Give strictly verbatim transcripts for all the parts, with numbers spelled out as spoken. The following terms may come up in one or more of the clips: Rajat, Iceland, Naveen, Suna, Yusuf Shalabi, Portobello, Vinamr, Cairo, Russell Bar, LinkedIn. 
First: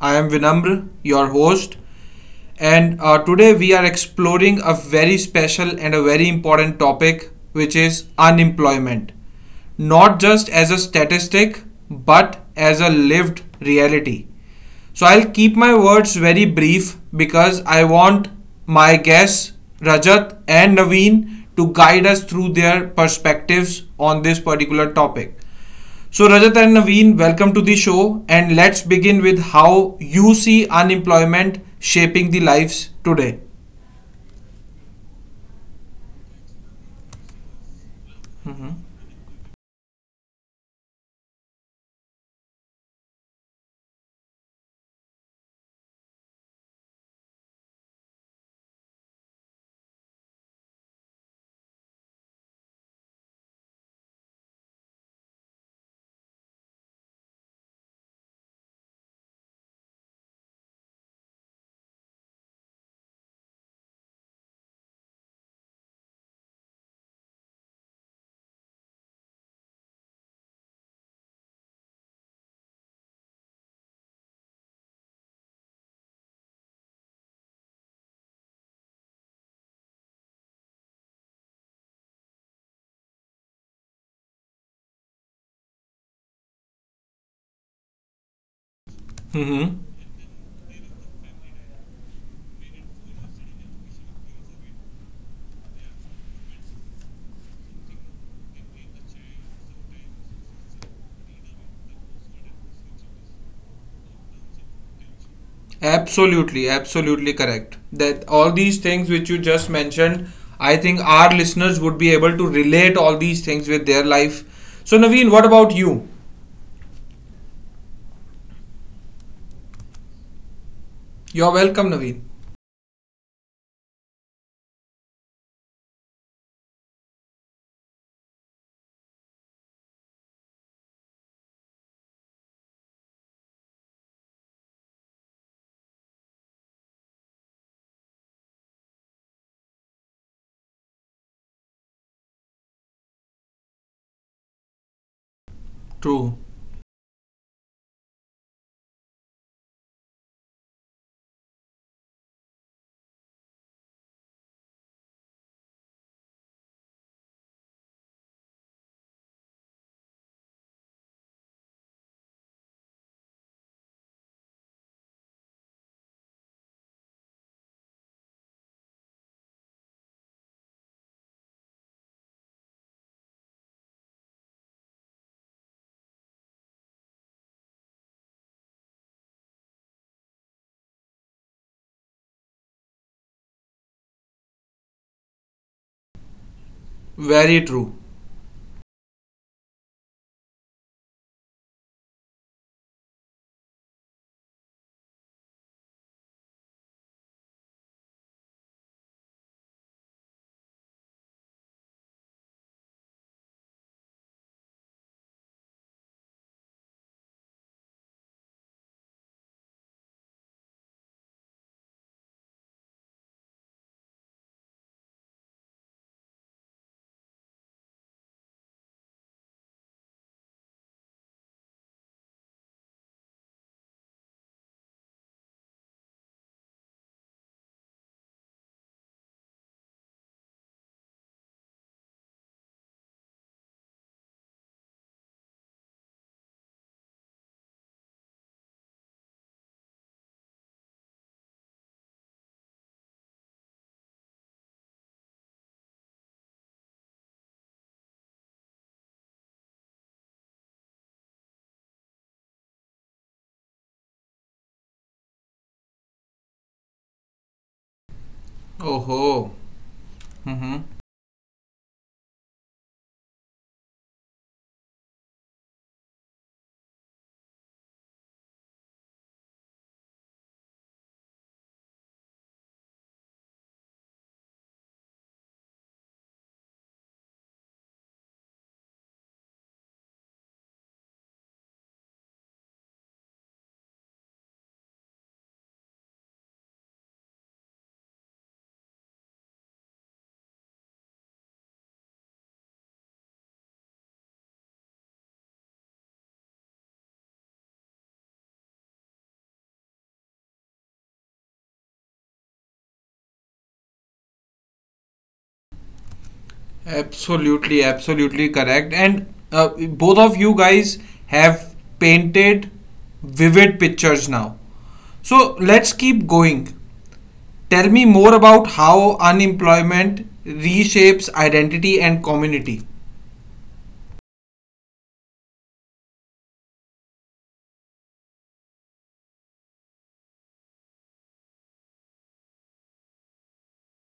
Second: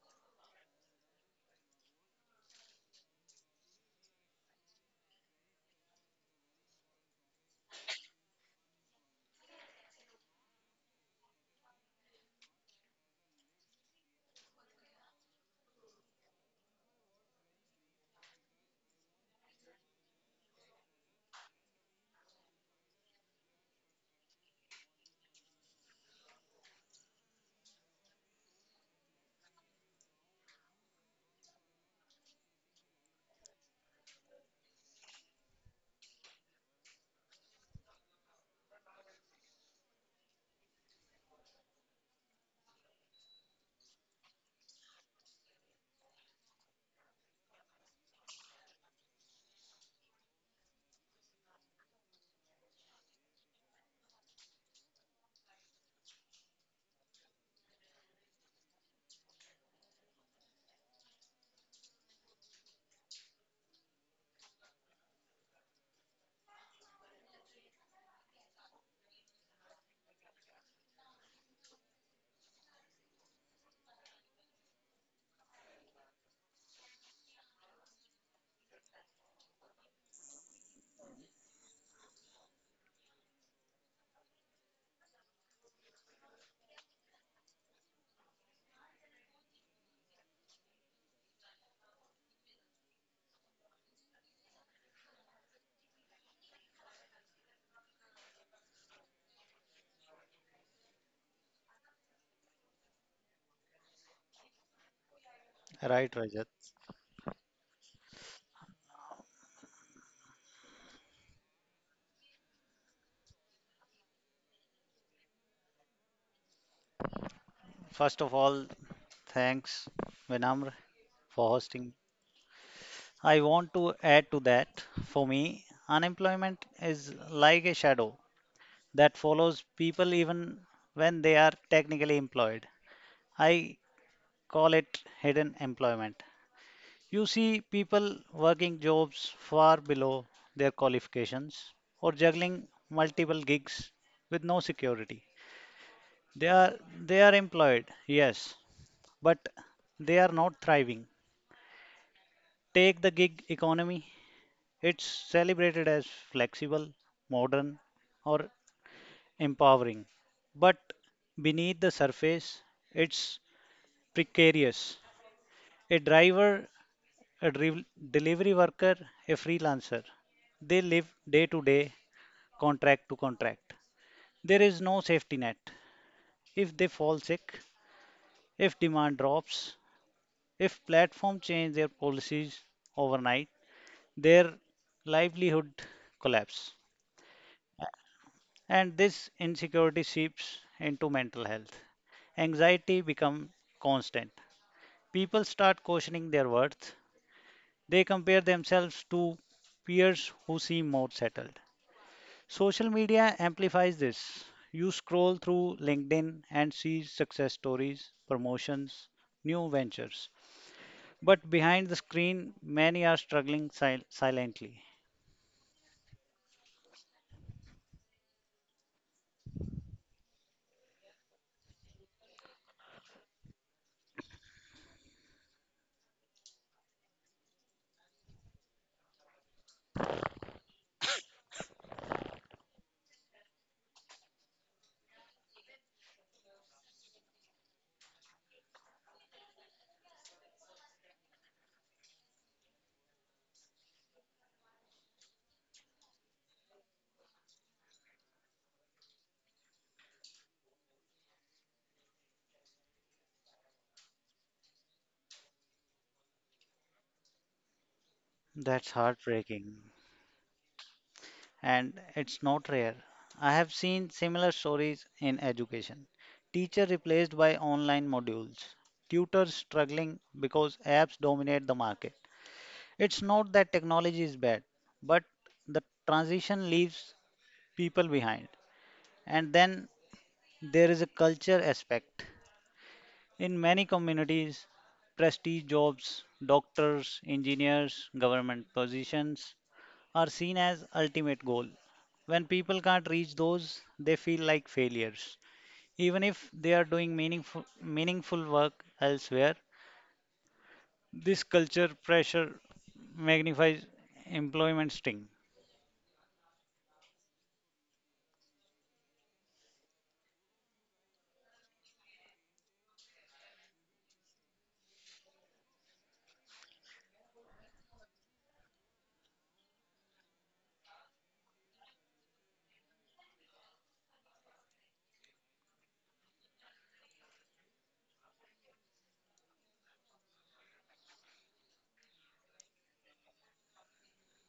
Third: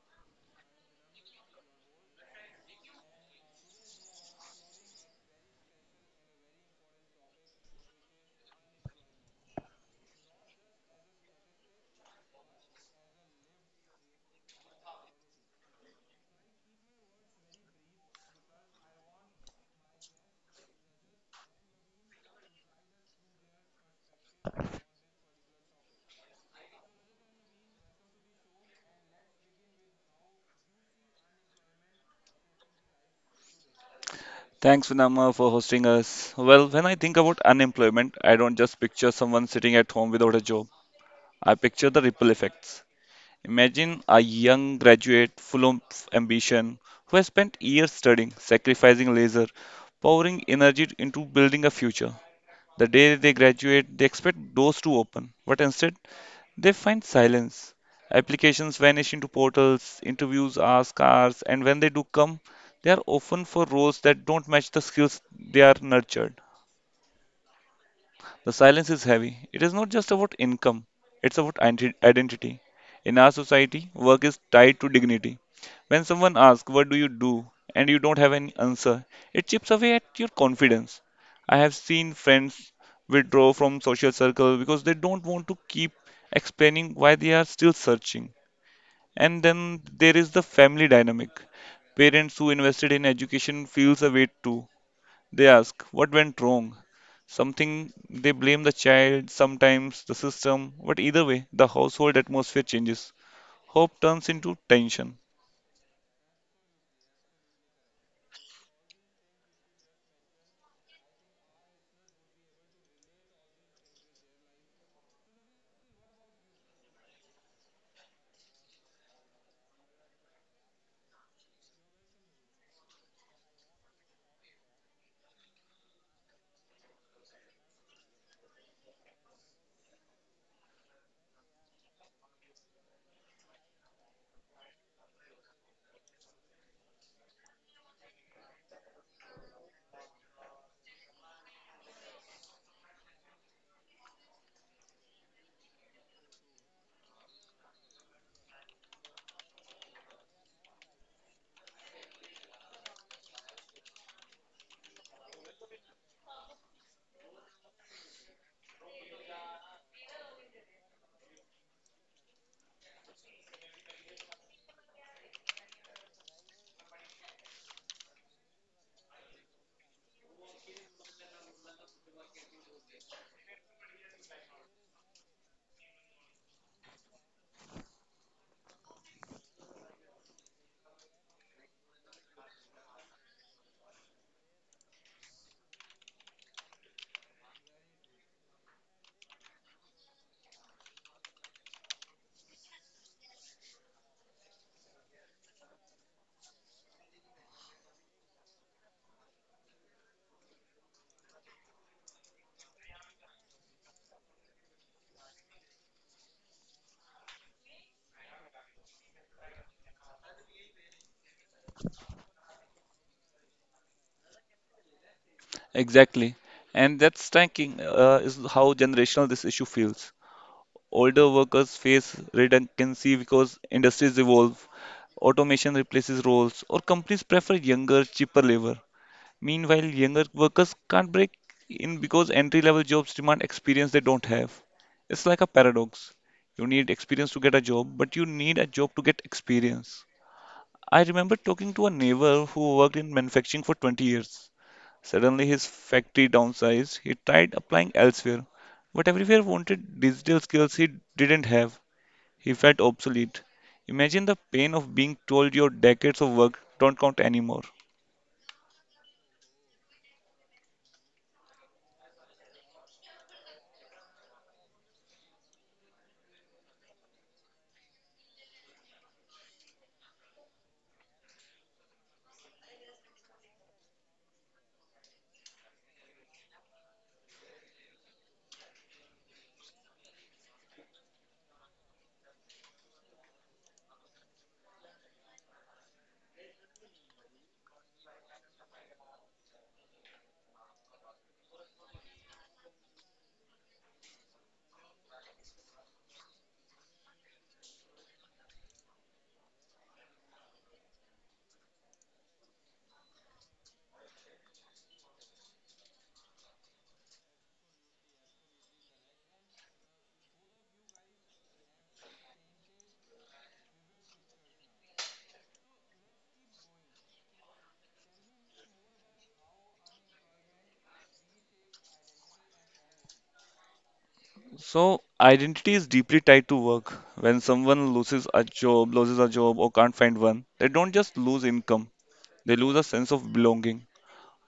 I am Vinamr, your host, and uh, today we are exploring a very special and a very important topic, which is unemployment. Not just as a statistic, but as a lived reality. So I'll keep my words very brief because I want my guests, Rajat and Naveen, to guide us through their perspectives on this particular topic. So, Rajat and Naveen, welcome to the show, and let's begin with how you see unemployment shaping the lives today. Thanks, Vinama, for hosting us. Well, when I think about unemployment, I don't just picture someone sitting at home without a job. I picture the ripple effects. Imagine a young graduate full of ambition who has spent years studying, sacrificing leisure, pouring energy into building a future. The day they graduate, they expect doors to open, but instead, they find silence. Applications vanish into portals, interviews are scarce, and when they do come, they are often for roles that don't match the skills they are nurtured. The silence is heavy. It is not just about income, it's about identi- identity. In our society, work is tied to dignity. When someone asks, "What do you do?" and you don't have any answer, it chips away at your confidence. I have seen friends withdraw from social circles because they don't want to keep explaining why they are still searching. And then Mm-hmm. there is the family dynamic. Parents who invested in education feels a weight too. They ask what went wrong. Something they blame the child, sometimes the system, but either way, the household atmosphere changes. Hope turns into tension. Right, Rajat. Absolutely, absolutely correct. That all these things which you just mentioned, I think our listeners would be able to relate all these things with their life. So, Naveen, what about you? First of all, thanks, Vinamr, for You're hosting. welcome, Naveen. I want to add to that. For me, unemployment is like a shadow that follows people even when they are technically employed. I call it hidden employment. You see people working jobs far below their qualifications or juggling multiple gigs with no security. They True, are they are employed, yes, but they are not thriving. Take the gig economy. It's celebrated as flexible, modern, or empowering. But beneath the surface, it's precarious. A driver, a driv- delivery worker, a freelancer, they live day to day, contract to contract. There is no safety net. If they fall sick, if demand drops, if platforms change their policies overnight, their livelihood collapse, very true. and this insecurity seeps into mental health. Anxiety becomes constant. People start questioning their worth. They compare themselves to peers who seem more settled. Social media amplifies this. You scroll through LinkedIn and see success stories, promotions, new ventures. But behind the screen, many are struggling sil- silently. Exactly. And that striking uh, is how generational this issue feels. Older workers face redundancy because industries evolve, automation replaces roles, or companies prefer younger, cheaper labor. Meanwhile, younger workers can't break in because entry level jobs demand experience they don't have. It's like a paradox. You need experience to get a job, but you need a job to get experience. I remember talking to a neighbor who worked in manufacturing for twenty years. Suddenly, his factory downsized. He tried applying elsewhere, but everywhere wanted digital skills he didn't have. He felt obsolete. Imagine the pain of being told your decades of work don't count anymore. That's Oh ho. heartbreaking, Mm-hmm. and it's not rare. I have seen similar stories in education. Teacher replaced by online modules, tutors struggling because apps dominate the market. It's not that technology is bad, but the transition leaves people behind. And then there is a culture aspect. In many communities, prestige jobs, doctors, engineers, government positions are seen as ultimate goal. When people can't reach those, they feel like failures. Even if they are doing meaningful, meaningful work elsewhere, this culture pressure magnifies employment sting. Absolutely, absolutely correct. And uh, both of you guys have painted vivid pictures now. So let's keep going. Tell me more about how unemployment reshapes identity and community. So identity is deeply tied to work. When someone loses a job, loses a job or can't find one, they don't just lose income, they lose a sense of belonging.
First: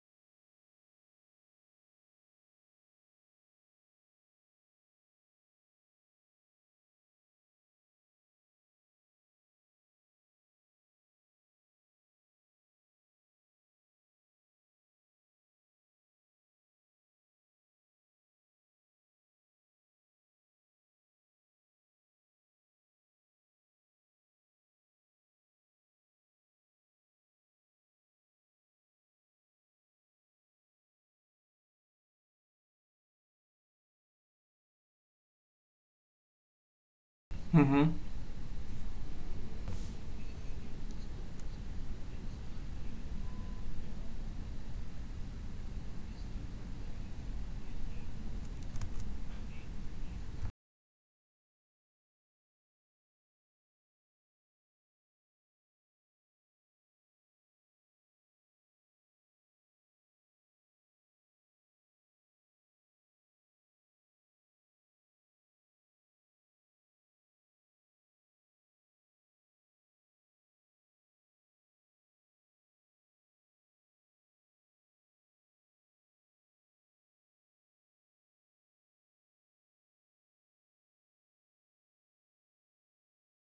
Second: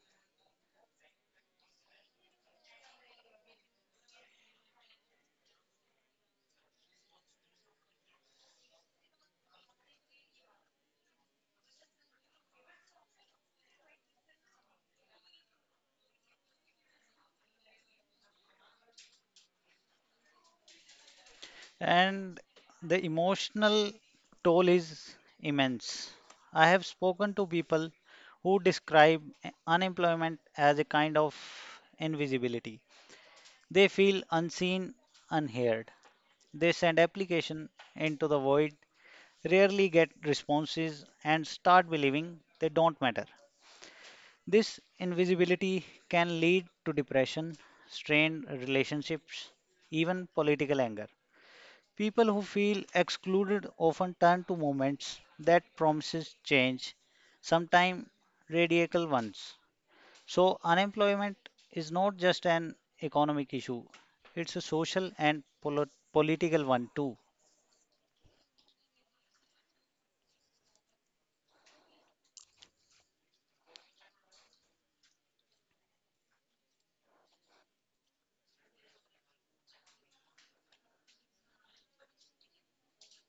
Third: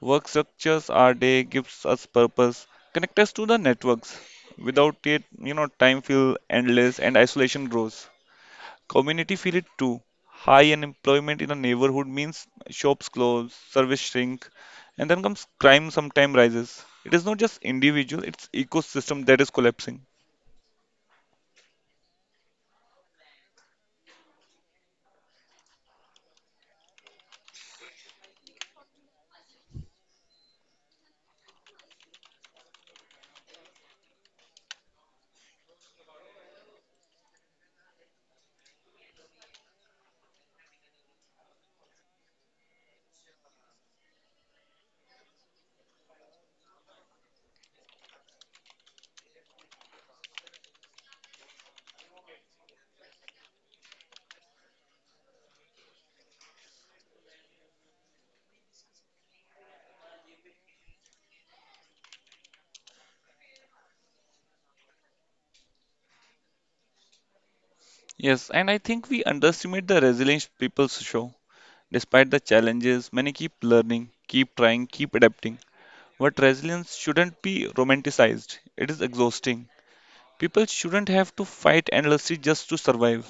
Work structures our day, gives us purpose, connect us to the networks. Without it, you know, time feels endless and isolation grows. Community feel it too. High unemployment in a neighborhood means shops close, service shrink, and then comes crime sometime rises. It is not just individual, it's ecosystem that is collapsing. And the emotional toll is immense. I have spoken to people who describe unemployment as a kind of invisibility. They feel unseen, unheard. They send application into the void, rarely get responses and start believing they don't matter. This invisibility can lead to depression, strained relationships, even political anger. People who feel excluded often turn to movements that promises change, sometimes radical ones. So unemployment is not just an economic issue, it's a social and polo- political one too. Yes, and I think we underestimate the resilience people show. Despite the challenges, many keep learning, keep trying, keep adapting. But resilience shouldn't be romanticized. It is exhausting. People shouldn't have to fight endlessly just to survive.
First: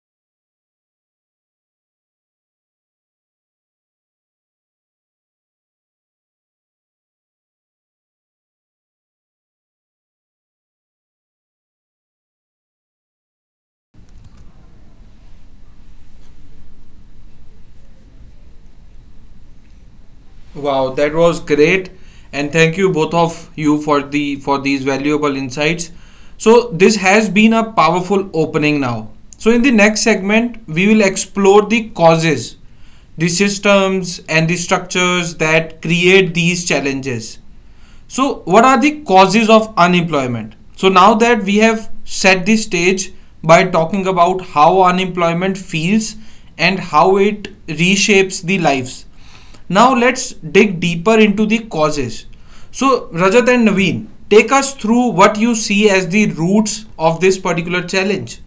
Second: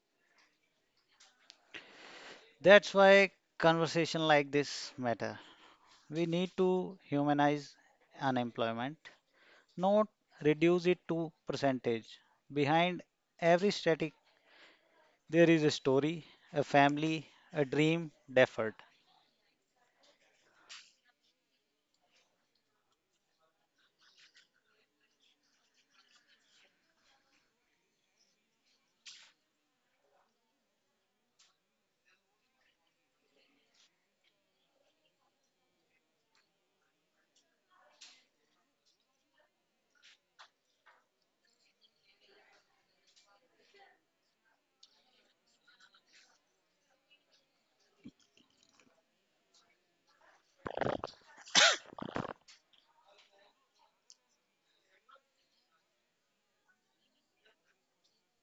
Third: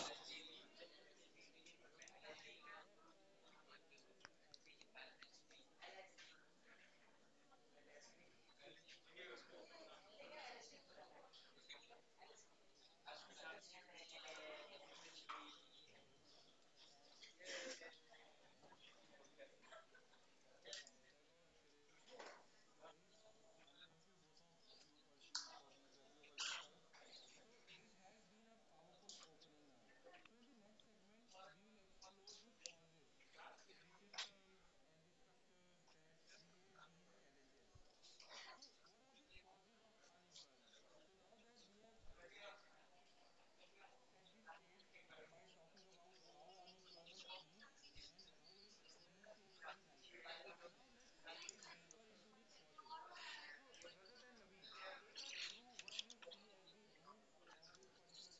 That's why conversation like this matter. We need to humanize unemployment, not reduce it to percentage. Behind every static, there is a story, a family, a dream deferred. Wow, that was great, and thank you both of you for the for these valuable insights. So this has been a powerful opening now. So in the next segment, we will explore the causes, the systems and the structures that create these challenges. So, what are the causes of unemployment? So, now that we have set the stage by talking about how unemployment feels and how it reshapes the lives, now let's dig deeper into the causes. So, Rajat and Naveen, take us through what you see as the roots of this particular challenge.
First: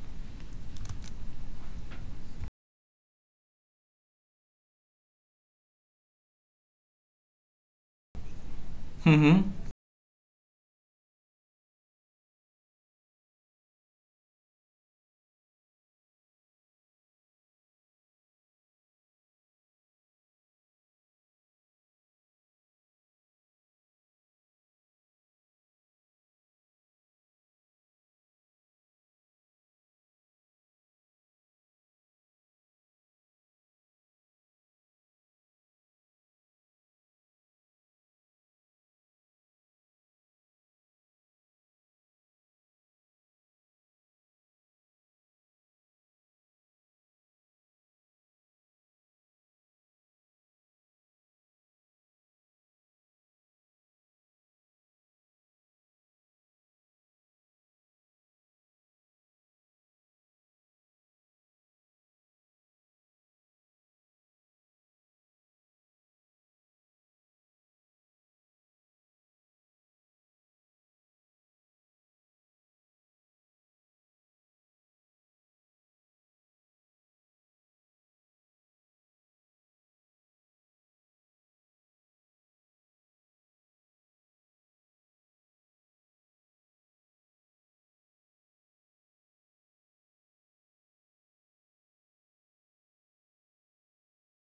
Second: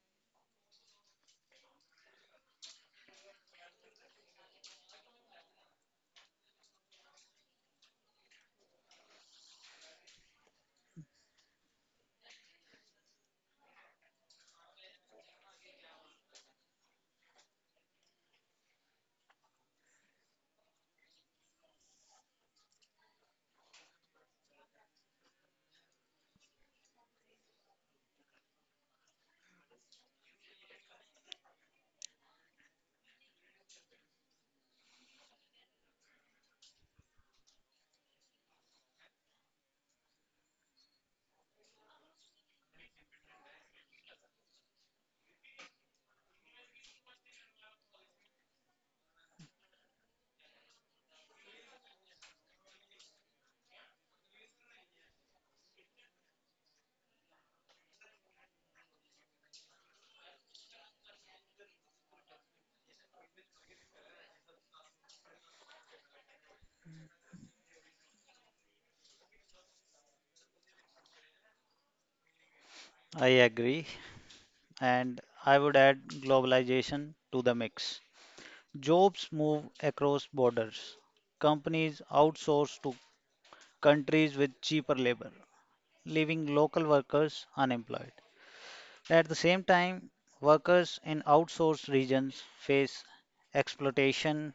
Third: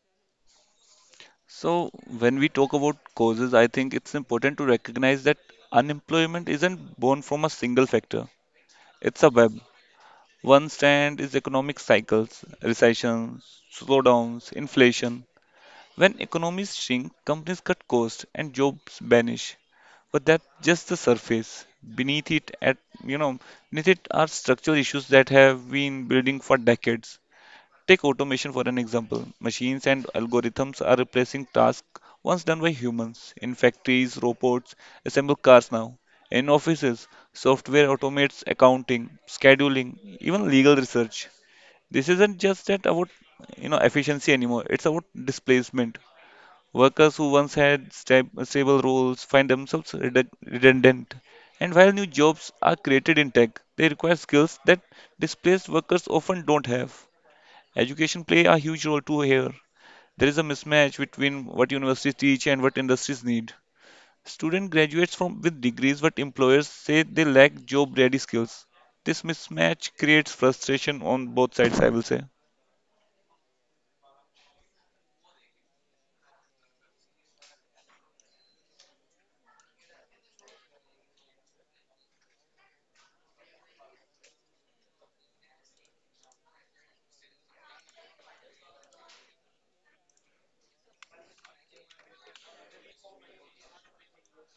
So, when we talk about causes, I think it's important to recognize that unemployment isn't born from a single factor. It's a Hmm. web. One strand is economic cycles, recessions, slowdowns, inflation. When economies shrink, companies cut costs and jobs vanish. But that's just the surface. Beneath it, at you know, beneath it are structural issues that have been building for decades. Take automation for an example. Machines and algorithms are replacing tasks once done by humans. In factories, robots assemble cars now. In offices, software automates accounting, scheduling, even legal research. This isn't just that about you know efficiency anymore. It's about displacement. Workers who once had stab- stable roles find themselves redu- redundant. And while new jobs are created in tech, they require skills that displaced workers often don't have. Education play a huge role too here. There is a mismatch between what universities teach and what industries need. Student graduates from with degrees but employers say they lack job ready skills. This mismatch creates frustration on both sides, I will say. I agree, and I would add globalization to the mix. Jobs move across borders. Companies outsource to countries with cheaper labor, leaving local workers unemployed. At the same time, workers in outsourced regions face exploitation,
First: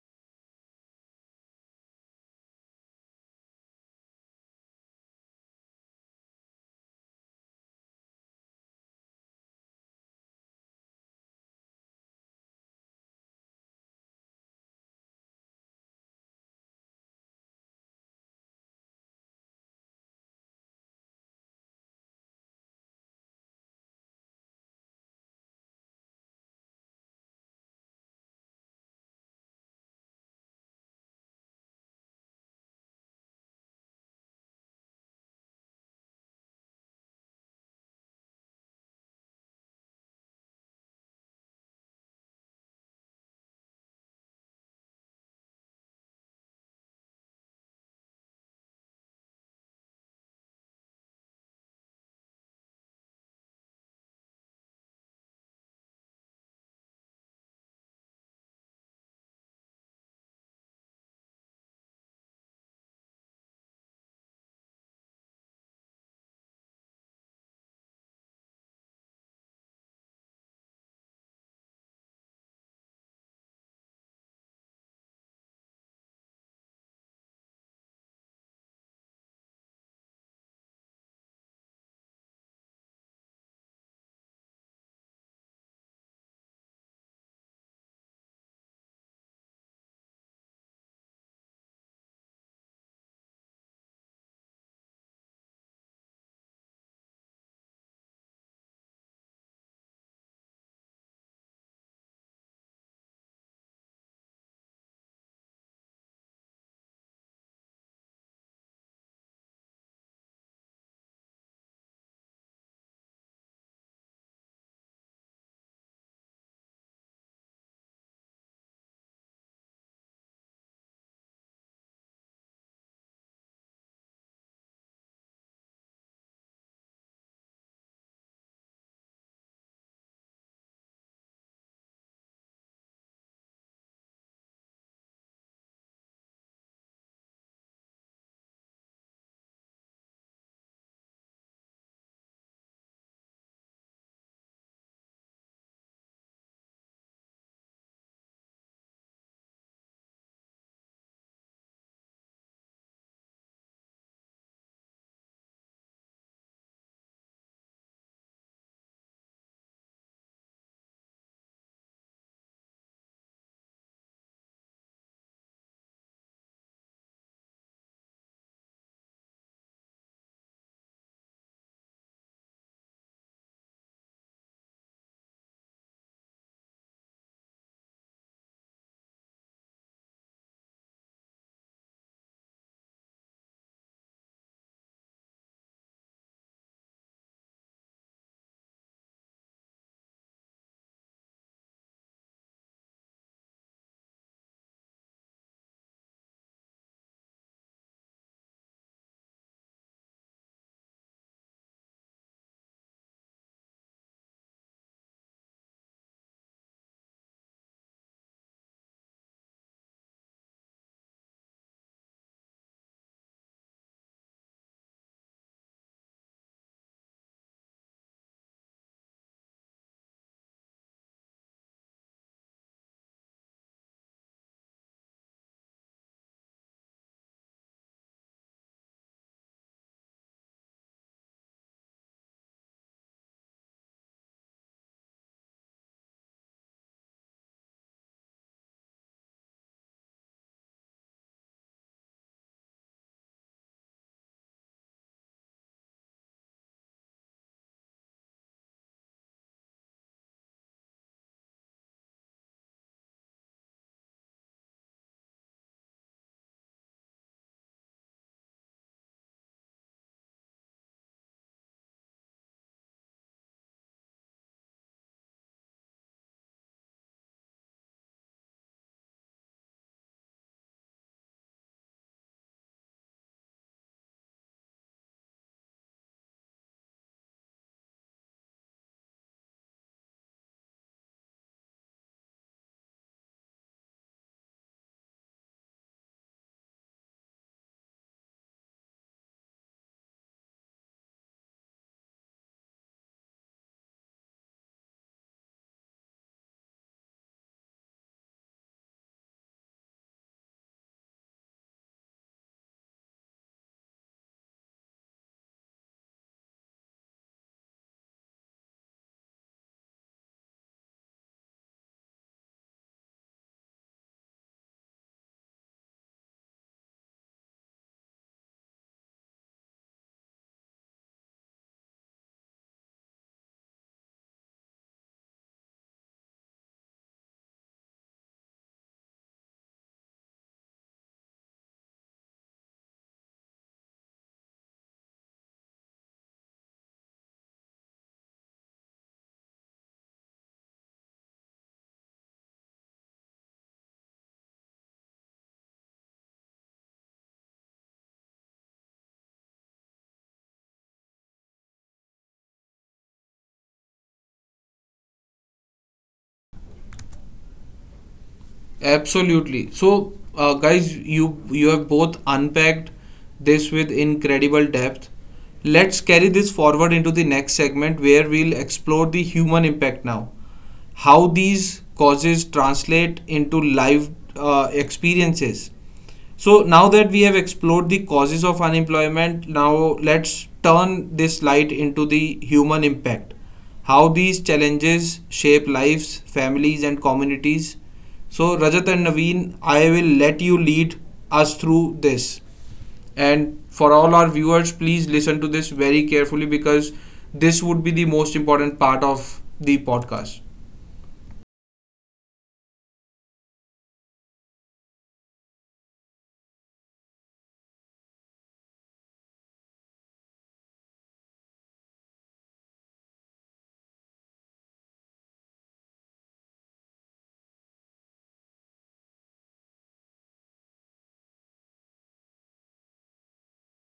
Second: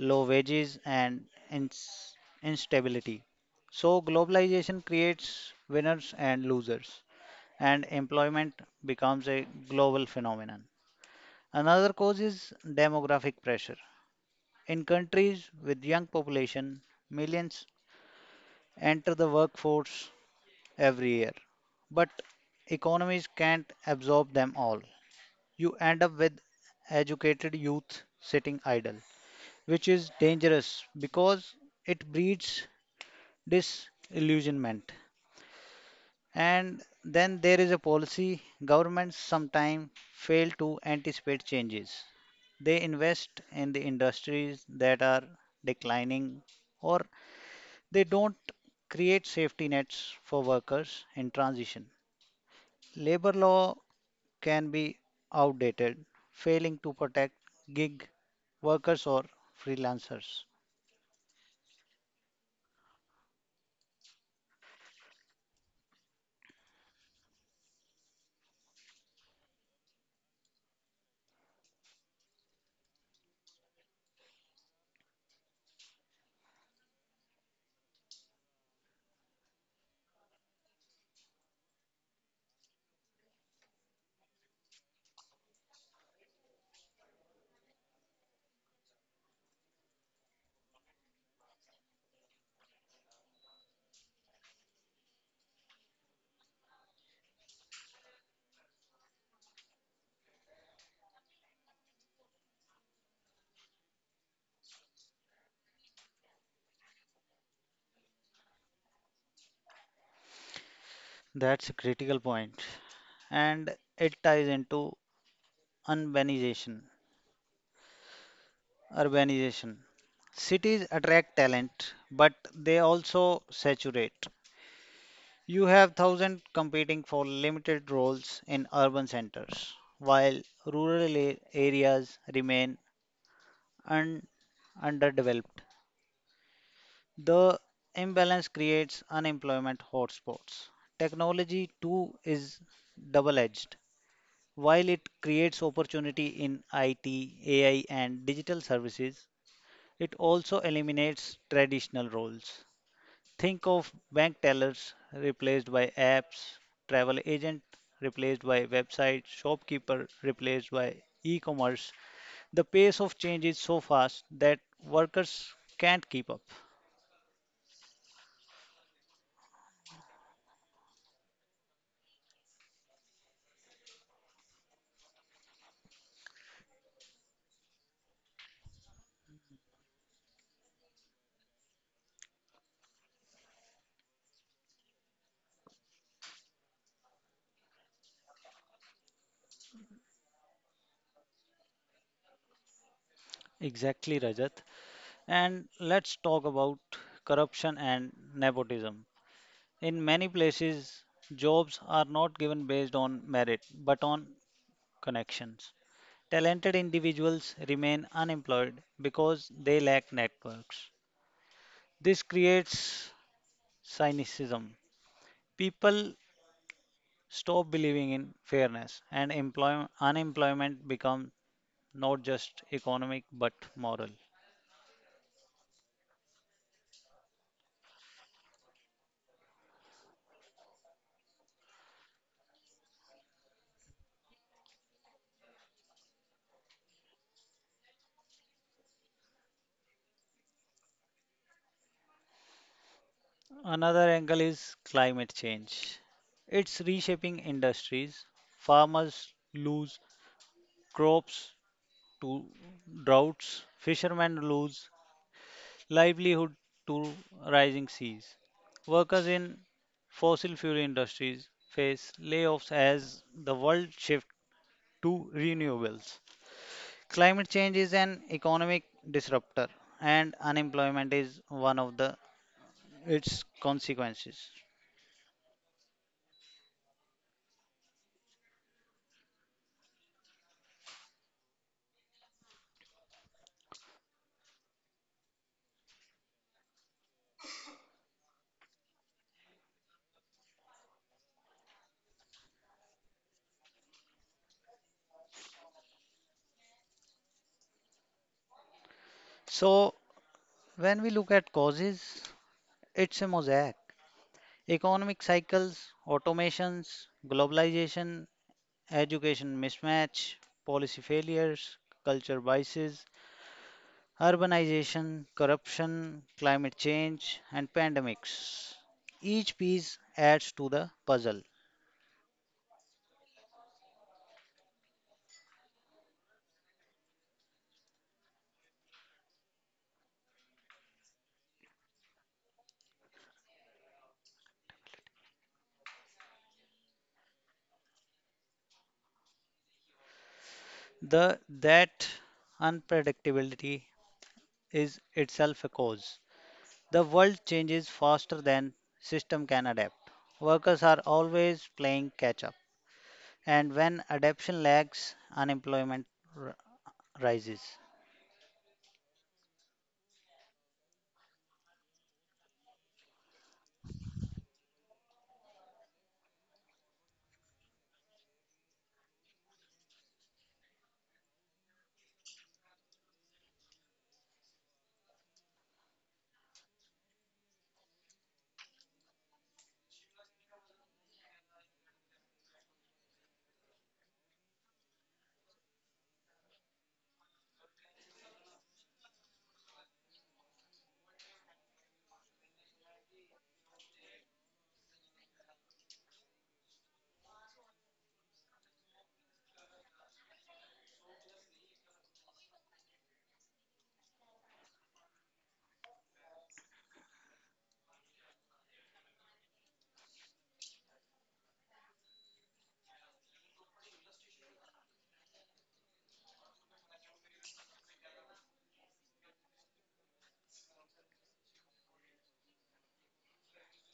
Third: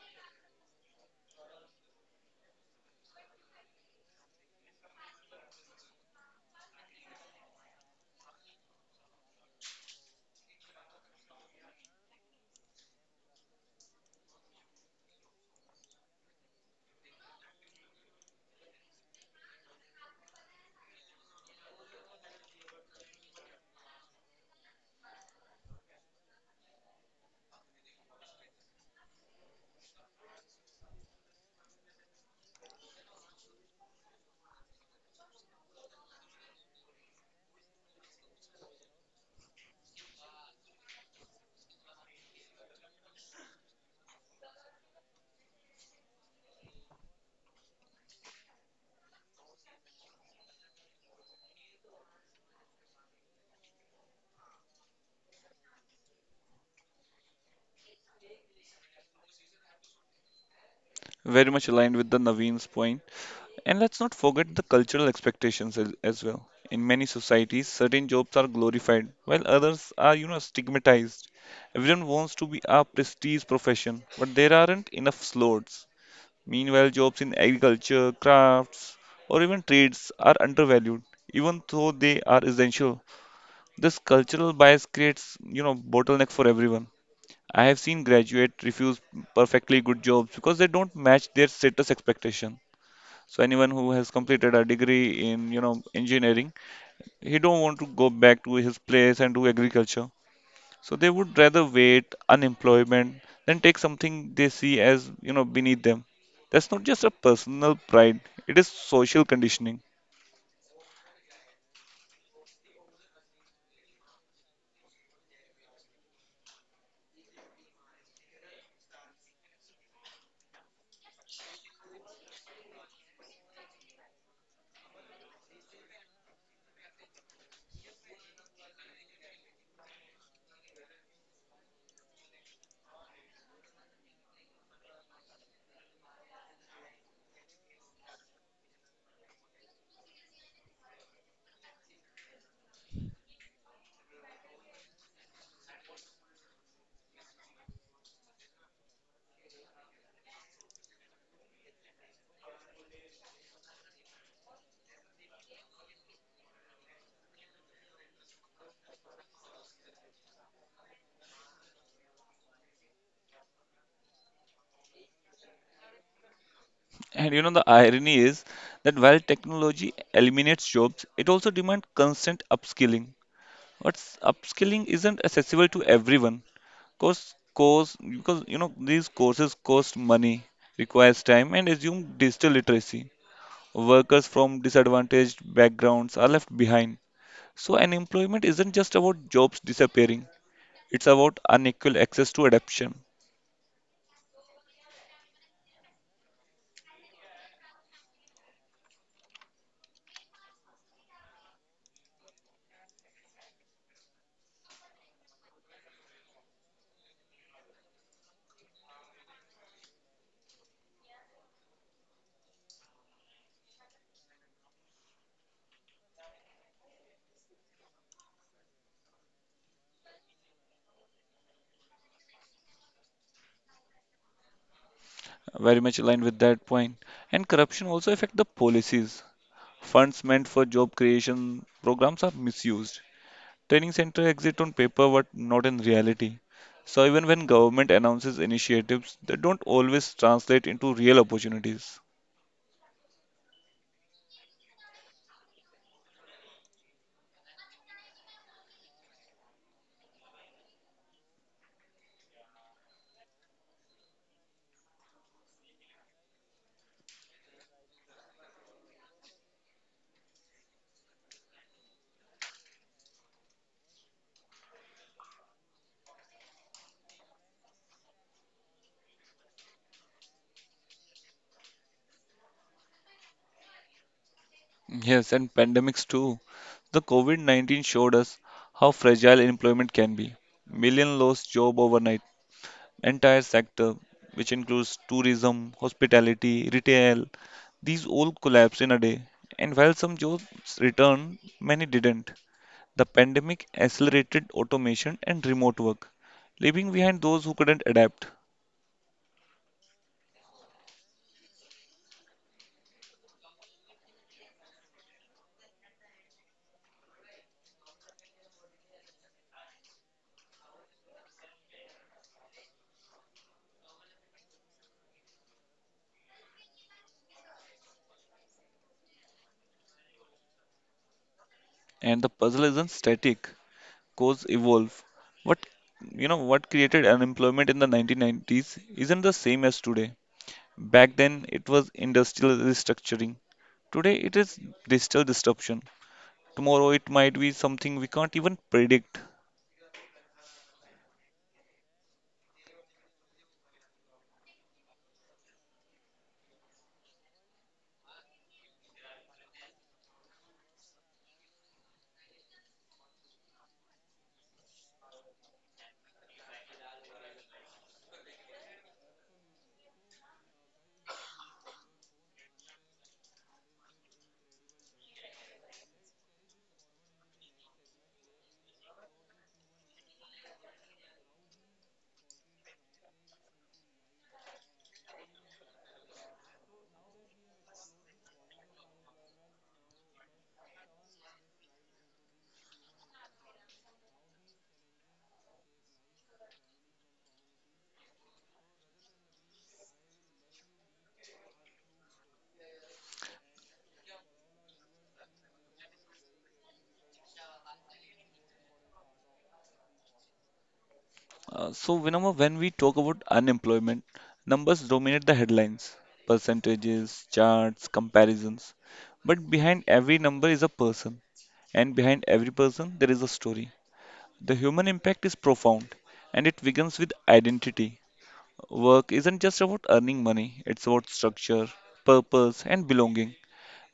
low wages, and ins- instability. So, globalization creates winners and losers, and employment becomes a global phenomenon. Another cause is demographic pressure. In countries with young population, millions enter the workforce every year, but economies can't absorb them all. You end up with educated youth sitting idle, which is dangerous because it breeds disillusionment. And then there is a policy governments sometimes fail to anticipate changes. They invest in the industries that are declining, or they don't create safety nets for workers in transition. Labor law can be outdated, failing to protect gig workers or freelancers. Very much aligned with the Naveen's point. And let's not forget the cultural expectations as, as well. In many societies, certain jobs are glorified while others are, you know, stigmatized. Everyone wants to be a prestige profession, but there aren't enough slots. Meanwhile, jobs in agriculture, crafts, or even trades are undervalued, even though they are essential. This cultural bias creates, you know, bottleneck for everyone. I have seen graduates refuse perfectly good jobs because they don't match their status expectation. So anyone who has completed a degree in, you know, engineering, he don't want to go back to his place and do agriculture. So they would rather wait unemployment than take something they see as, you know, beneath them. That's not just a personal pride, it is social conditioning. That's a critical point. And it ties into urbanization. Urbanization. Cities attract talent, but they also saturate. You have thousands competing for limited roles in urban centers, while rural a- areas remain un- underdeveloped. The imbalance creates unemployment hotspots. Technology too is double edged. While it creates opportunity in I T, A I, and digital services, it also eliminates traditional roles. Think of bank tellers replaced by apps, travel agent replaced by websites, shopkeeper replaced by e commerce. The pace of change is so fast that workers can't keep up. And you know, the irony is that while technology eliminates jobs, it also demands constant upskilling. But s- upskilling isn't accessible to everyone. Course, course, because you know these courses cost money, requires time, and assume digital literacy. Workers from disadvantaged backgrounds are left behind. So, unemployment isn't just about jobs disappearing; it's about unequal access to adoption. Exactly, Rajat. And let's talk about corruption and nepotism. In many places, jobs are not given based on merit but on connections. Talented individuals remain unemployed because they lack networks. This creates cynicism. People stop believing in fairness, and employ- unemployment becomes not just economic but moral. Very much aligned with that point. And corruption also affect the policies. Funds meant for job creation programs are misused. Training center exist on paper but not in reality. So even when government announces initiatives, they don't always translate into real opportunities. Another angle is climate change. It's reshaping industries. Farmers lose crops to droughts, fishermen lose livelihood to rising seas. Workers in fossil fuel industries face layoffs as the world shifts to renewables. Climate change is an economic disruptor, and unemployment is one of the its consequences. Yes, and pandemics too. The COVID nineteen showed us how fragile employment can be. Million lost job overnight. Entire sector, which includes tourism, hospitality, retail, these all collapsed in a day. And while some jobs returned, many didn't. The pandemic accelerated automation and remote work, leaving behind those who couldn't adapt. So when we look at causes, it's a mosaic. Economic cycles, automations, globalization, education mismatch, policy failures, culture biases, urbanization, corruption, climate change, and pandemics. Each piece adds to the puzzle. And the puzzle isn't static, cause evolve. What you know what created unemployment in the nineteen nineties isn't the same as today. Back then it was industrial restructuring. Today it is digital disruption. Tomorrow it might be something we can't even predict. The that unpredictability is itself a cause. The world changes faster than system can adapt. Workers are always playing catch up. And when adaptation lags, unemployment r- rises. Absolutely. So, uh, guys, you you have both unpacked this with incredible depth. Let's carry this forward into the next segment where we'll explore the human impact now. How these causes translate into live uh, experiences. So now that we have explored the causes of unemployment, now let's turn this light into the human impact. How these challenges shape lives, families, and communities. So, Rajat and Naveen, I will let you lead us through this. And for all our viewers, please listen to this very carefully because this would be the most important part of the podcast. Uh, so, Vinamra, when we talk about unemployment, numbers dominate the headlines, percentages, charts, comparisons. But behind every number is a person, and behind every person, there is a story. The human impact is profound, and it begins with identity. Work isn't just about earning money, it's about structure, purpose, and belonging.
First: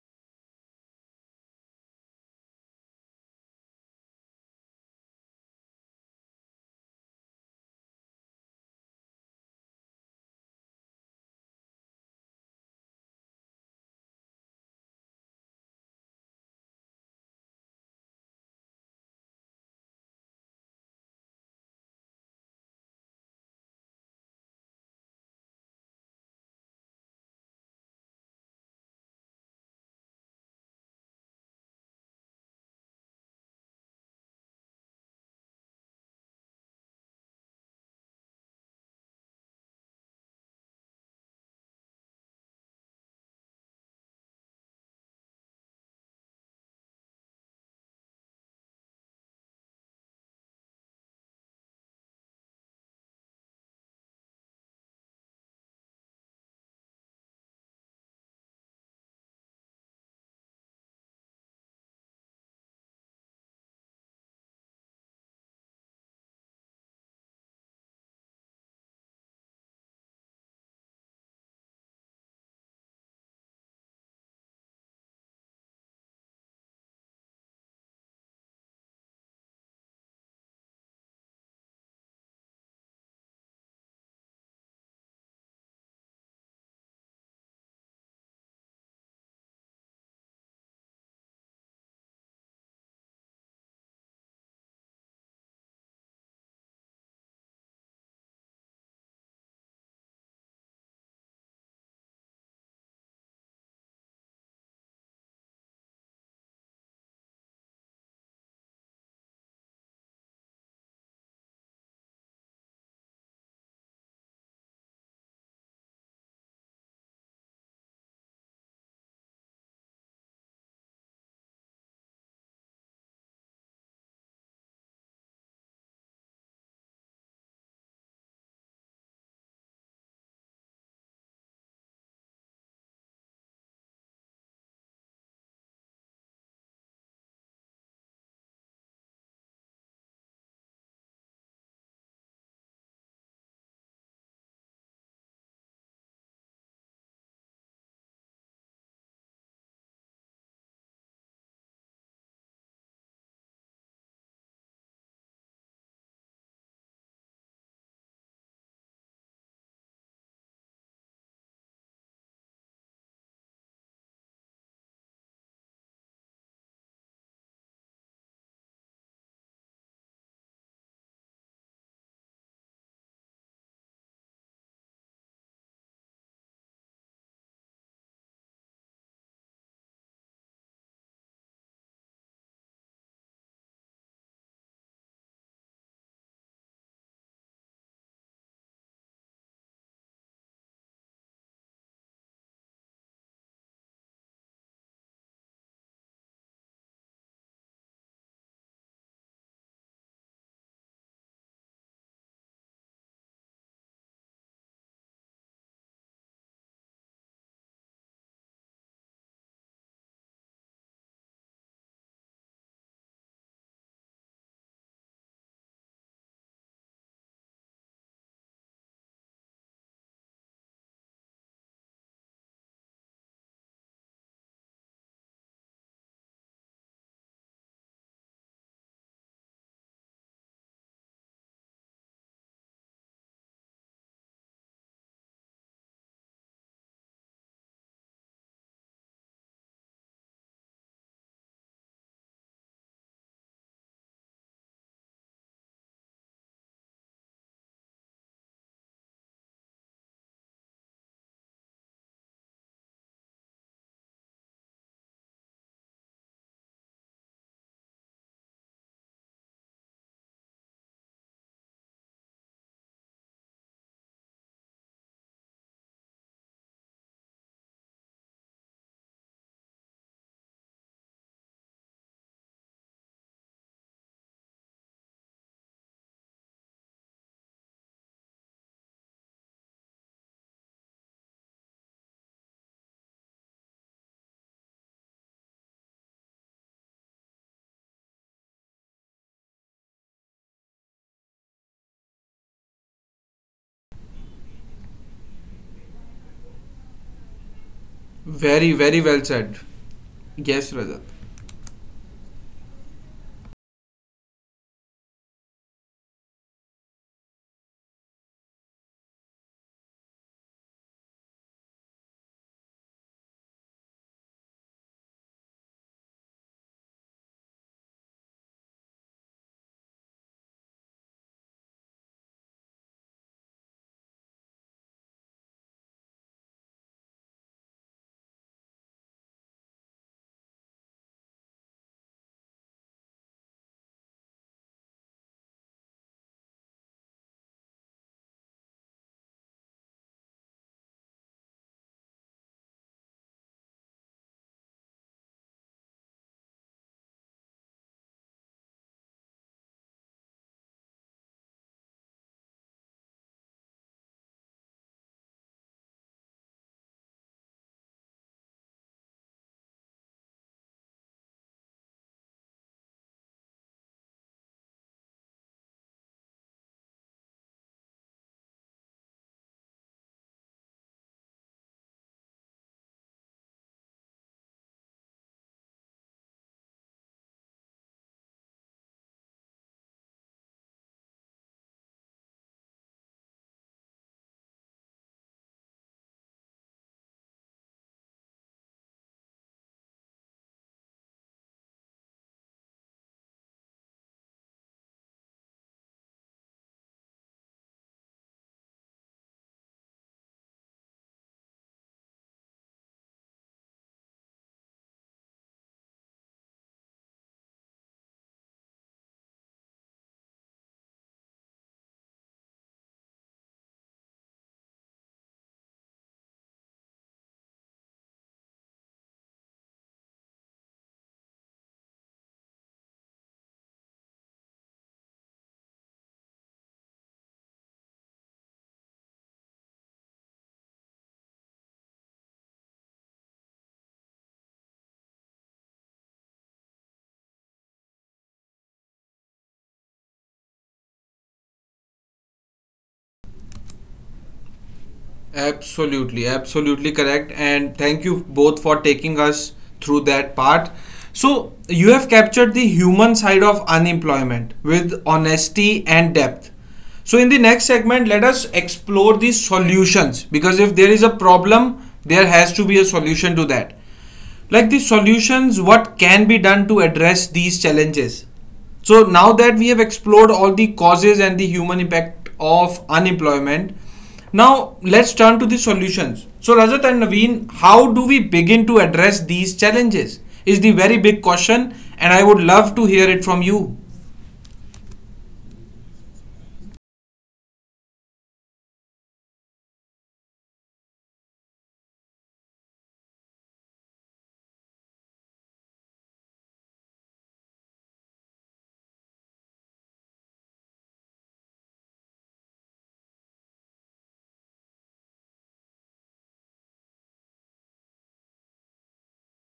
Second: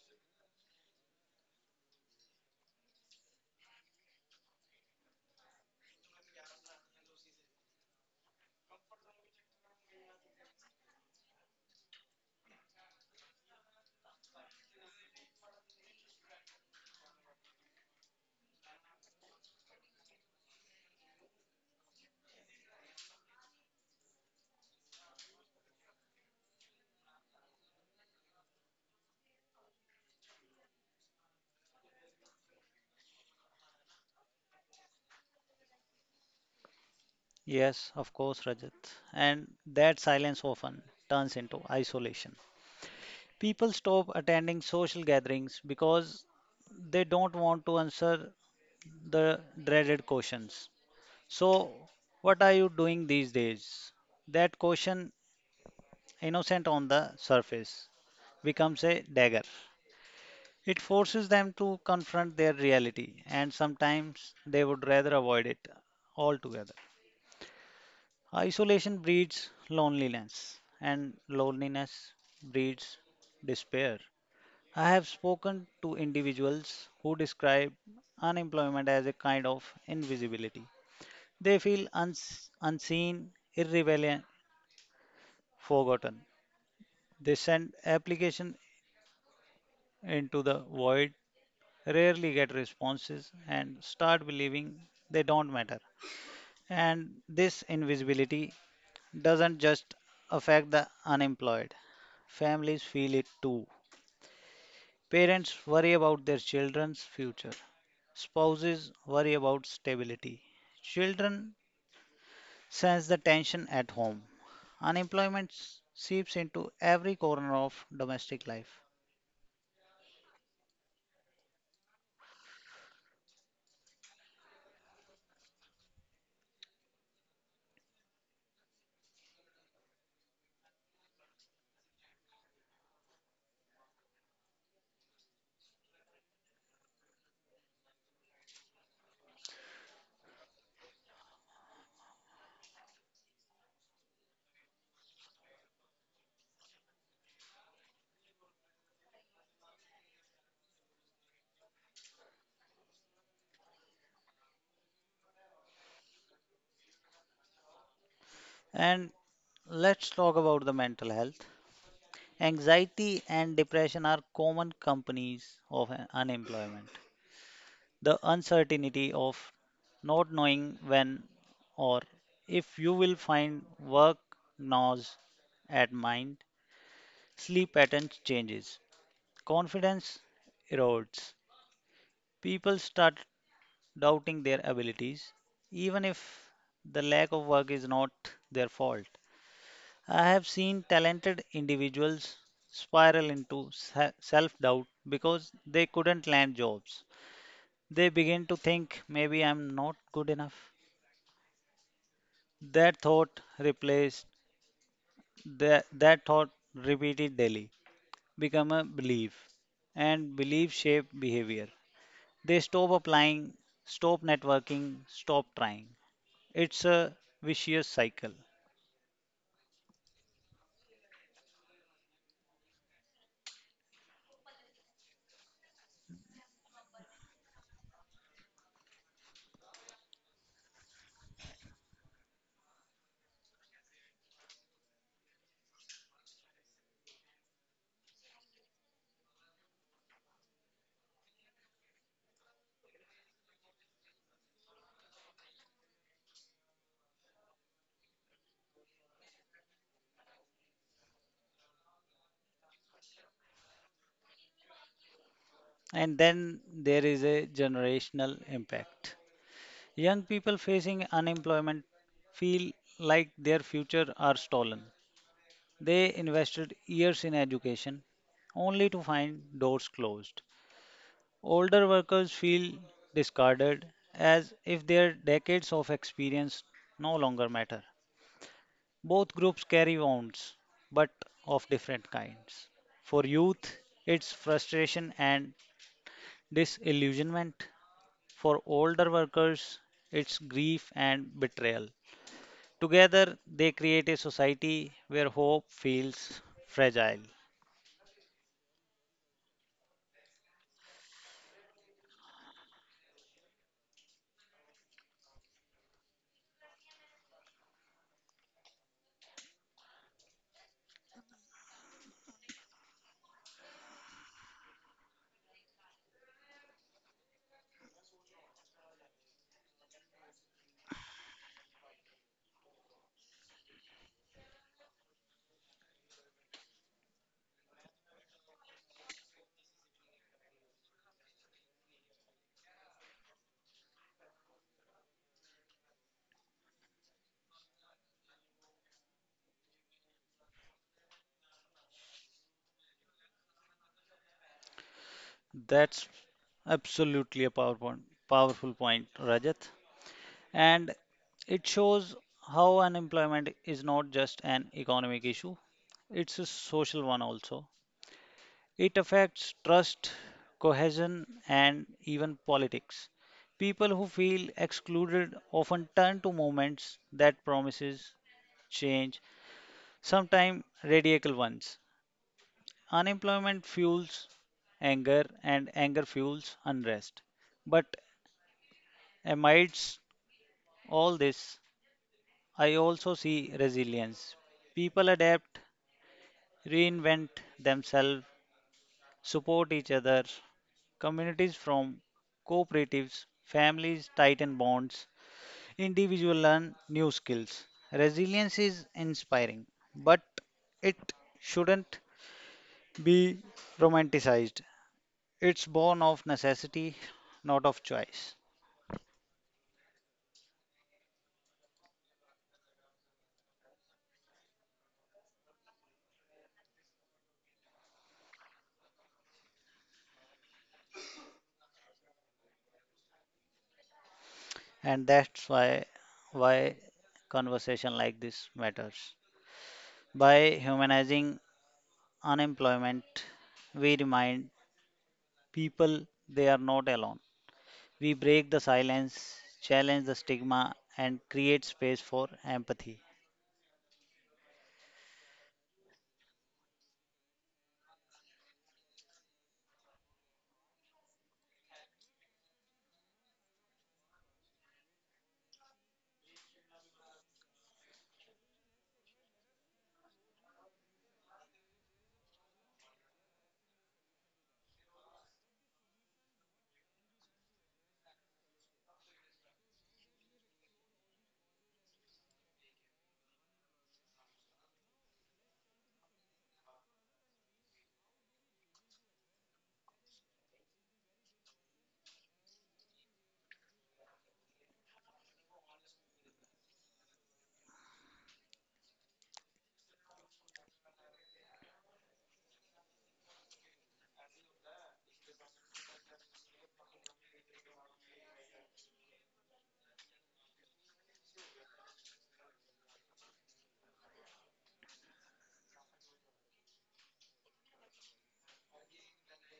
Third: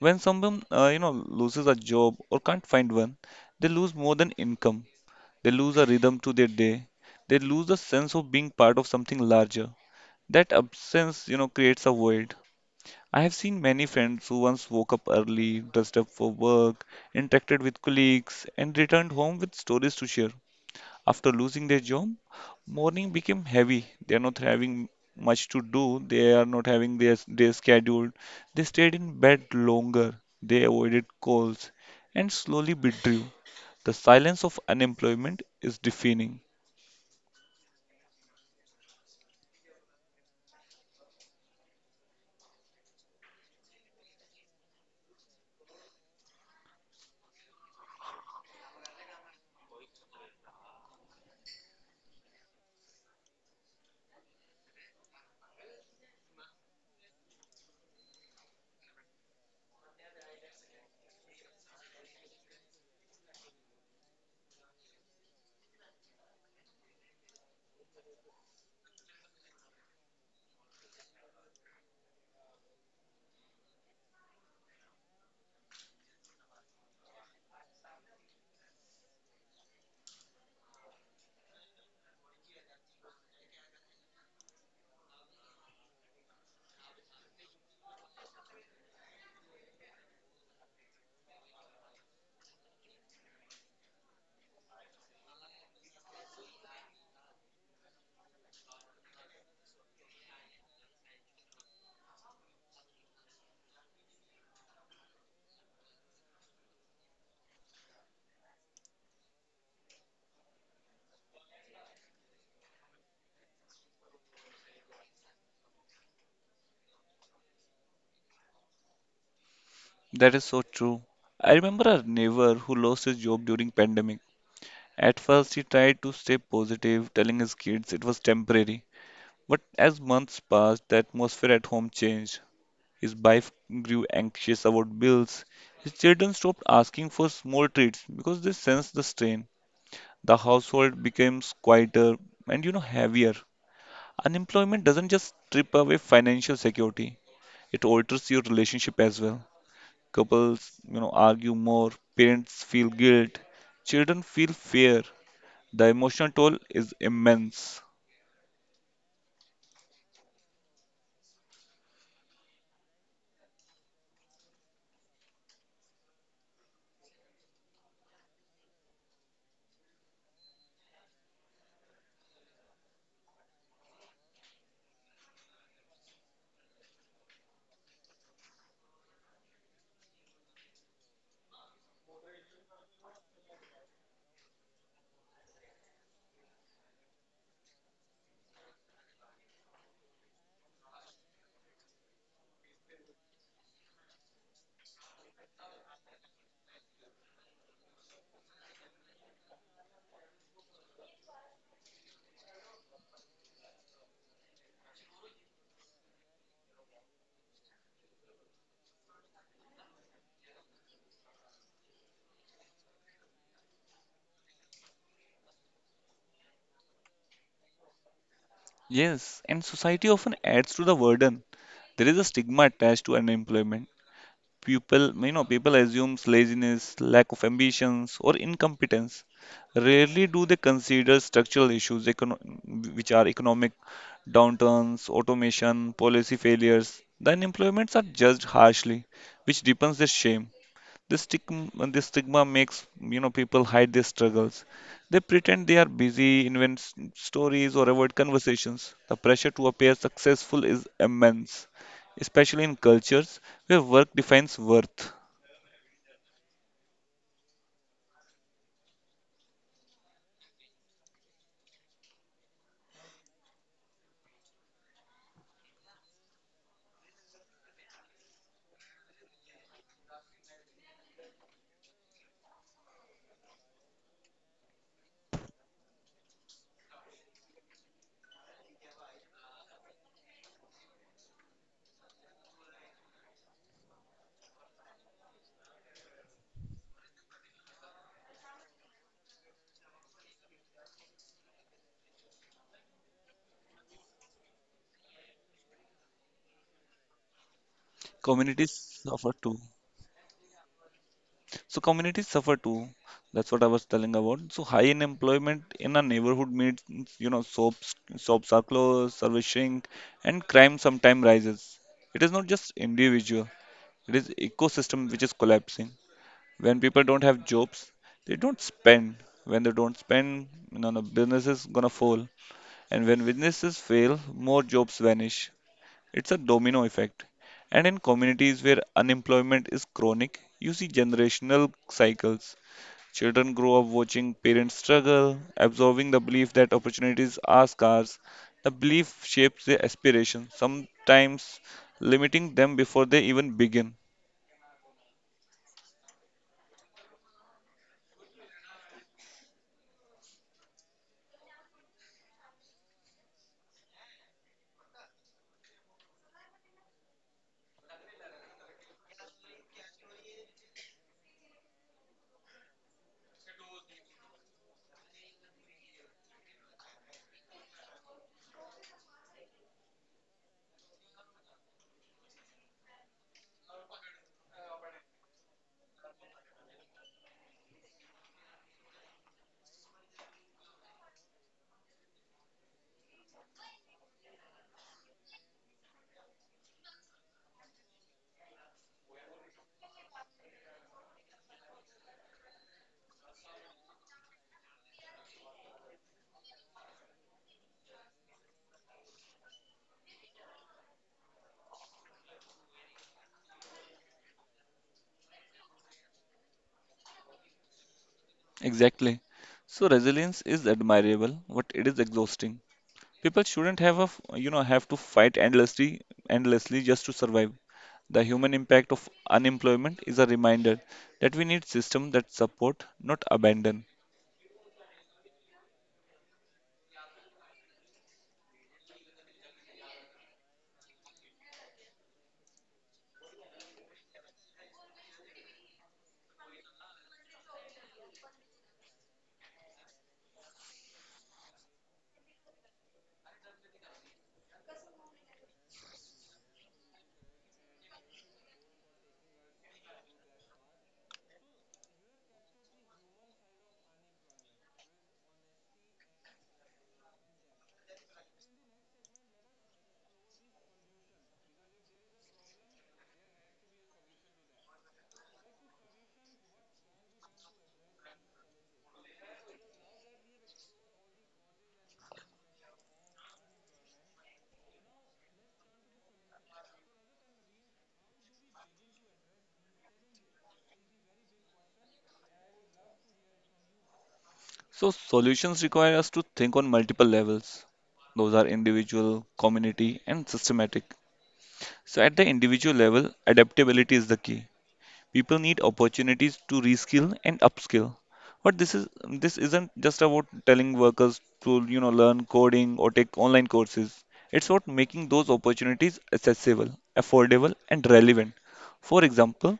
When someone, uh, you know, loses a job or can't find one, they lose more than income. They lose a rhythm to their day. They lose the sense of being part of something larger. That absence, you know, creates a void. I have seen many friends who once woke up early, dressed up for work, interacted with colleagues, and returned home with stories to share. After losing their job, morning became heavy. They are not having much to do. They are not having their day scheduled. They stayed in bed longer. They avoided calls and slowly withdrew. The silence of unemployment is deafening. Yes, of course, Rajat. And that silence often turns into isolation. People stop attending social gatherings because they don't want to answer the dreaded questions. So, what are you doing these days? That question, innocent on the surface, becomes a dagger. It forces them to confront their reality, and sometimes they would rather avoid it altogether. Isolation breeds loneliness, and loneliness breeds despair. I have spoken to individuals who describe unemployment as a kind of invisibility. They feel uns- unseen, irrelevant, forgotten. They send application into the void, rarely get responses and start believing they don't matter. And this invisibility doesn't just affect the unemployed, families feel it too. Parents worry about their children's future, spouses worry about stability, children sense the tension at home. Unemployment seeps into every corner of domestic life. That is so true. I remember a neighbor who lost his job during pandemic. At first, he tried to stay positive, telling his kids it was temporary. But as months passed, the atmosphere at home changed. His wife grew anxious about bills. His children stopped asking for small treats because they sensed the strain. The household becomes quieter and you know heavier. Unemployment doesn't just strip away financial security, it alters your relationship as well. Couples, you know, argue more, parents feel guilt, children feel fear. The emotional toll is immense. And let's talk about the mental health. Anxiety and depression are common companies of un- unemployment. The uncertainty of not knowing when or if you will find work gnaws at mind, sleep patterns changes, confidence erodes. People start doubting their abilities, even if the lack of work is not their fault. I have seen talented individuals spiral into self doubt because they couldn't land jobs. They begin to think maybe I'm not good enough. That thought replaced that, that thought repeated daily become a belief, and belief shape behavior. They stop applying, stop networking, stop trying. It's a vicious cycle. Yes, and society often adds to the burden. There is a stigma attached to unemployment. People, you know, people assumes laziness, lack of ambitions, or incompetence. Rarely do they consider structural issues, econo which are economic downturns, automation, policy failures. The unemployments are judged harshly, which deepens their shame. This stigma, this stigma makes you know people hide their struggles. They pretend they are busy, invent s- stories, or avoid conversations. The pressure to appear successful is immense, especially in cultures where work defines worth. And then there is a generational impact. Young people facing unemployment feel like their future are stolen. They invested years in education only to find doors closed. Older workers feel discarded as if their decades of experience no longer matter. Both groups carry wounds, but of different kinds. For youth, it's frustration and disillusionment. For older workers, it's grief and betrayal. Together, they create a society where hope feels fragile. Very, Communities very well suffer too. said. Yes, Rajat. So communities suffer too. That's what I was telling about. So high unemployment in a neighborhood means you know shops, soaps are closed, service shrink, and crime sometimes rises. It is not just individual. It is ecosystem which is collapsing. When people don't have jobs, they don't spend. When they don't spend, you know, the business is gonna fall. And when businesses fail, more jobs vanish. It's a domino effect. And in communities where unemployment is chronic, you see generational cycles. Children grow up watching parents struggle, absorbing the belief that opportunities are scarce. The belief shapes their aspirations, sometimes limiting them before they even begin. That's absolutely a powerful, powerful point, Rajat. And it shows how unemployment is not just an economic issue, it's a social one also. It affects trust, cohesion, and even politics. People who feel excluded often turn to movements that promises change, sometimes radical ones. Unemployment fuels anger, and anger fuels unrest. But amidst all this, I also see resilience. People adapt, reinvent themselves, support each other. Communities form cooperatives, families tighten bonds, individuals learn new skills. Resilience is inspiring, but it shouldn't be romanticized. It's born of necessity, not of choice. Exactly. So resilience is admirable, but it is exhausting. People shouldn't have a, f- you know, have to fight endlessly, endlessly just to survive. The human impact of unemployment is a reminder that we need systems that support, not abandon. And that's why why conversation like this matters. By humanizing unemployment, we remind people they are not alone. We break the silence, challenge the stigma and create space for empathy. Absolutely, absolutely correct. And thank you both for taking us through that part. So, you have captured the human side of unemployment with honesty and depth. So, in the next segment, let us explore the solutions, because if there is a problem, there has to be a solution to that, like the solutions what can be done to address these challenges. So now that we have explored all the causes and the human impact of unemployment, now let's turn to the solutions. So, Rajat and Naveen, how do we begin to address these challenges is the very big question, and I would love to hear it from you. So solutions require us to think on multiple levels. Those are individual, community, and systematic. So at the individual level, adaptability is the key. People need opportunities to reskill and upskill. But this is This isn't just about telling workers to you know learn coding or take online courses. It's about making those opportunities accessible, affordable, and relevant. For example,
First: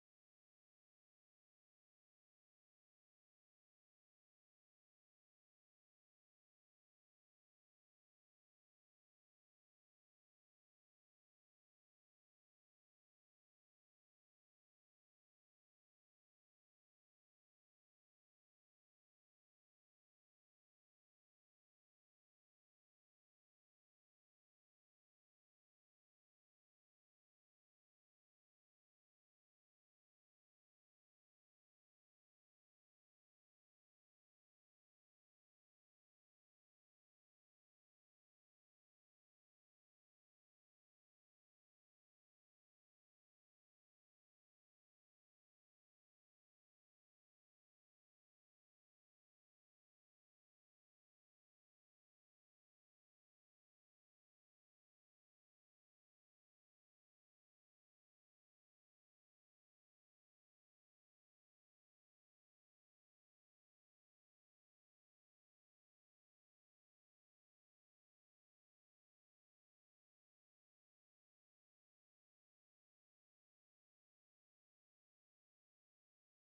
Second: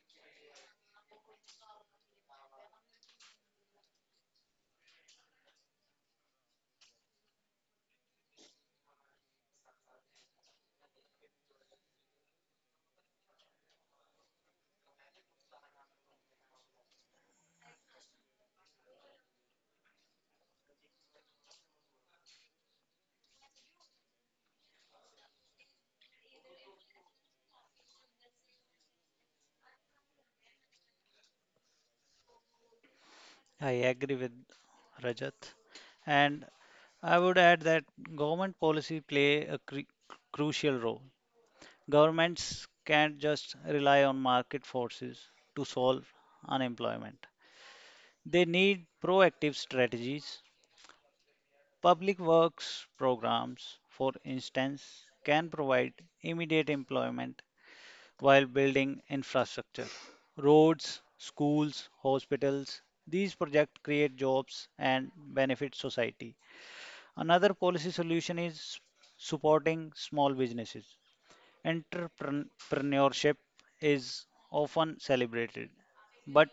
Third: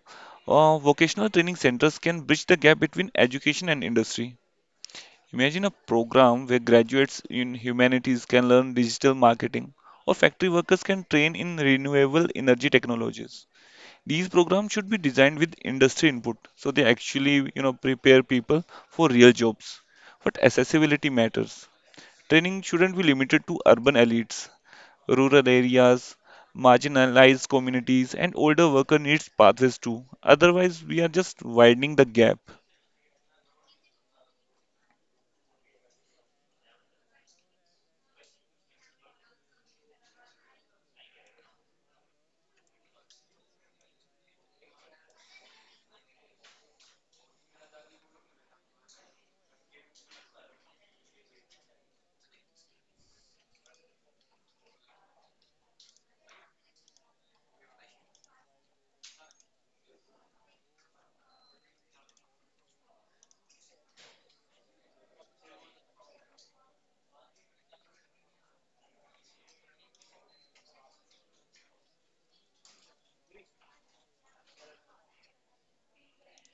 uh, vocational training centers can bridge the gap between education and industry. Imagine a program where graduates in humanities can learn digital marketing, or factory workers can train in renewable energy technologies. These programs should be designed with industry input, so they actually, you know, prepare people for real jobs. But accessibility matters. Training shouldn't be limited to urban elites, rural areas, marginalized communities, and older worker needs pathways too. Otherwise, we are just widening the gap. I agree with Rajat. And I would add that government policy play a cru- crucial role. Governments can't just rely on market forces to solve unemployment. They need proactive strategies. Public works programs, for instance, can provide immediate employment while building infrastructure. Roads, schools, hospitals, these projects create jobs and benefit society. Another policy solution is supporting small businesses. Entrepreneurship is often celebrated, but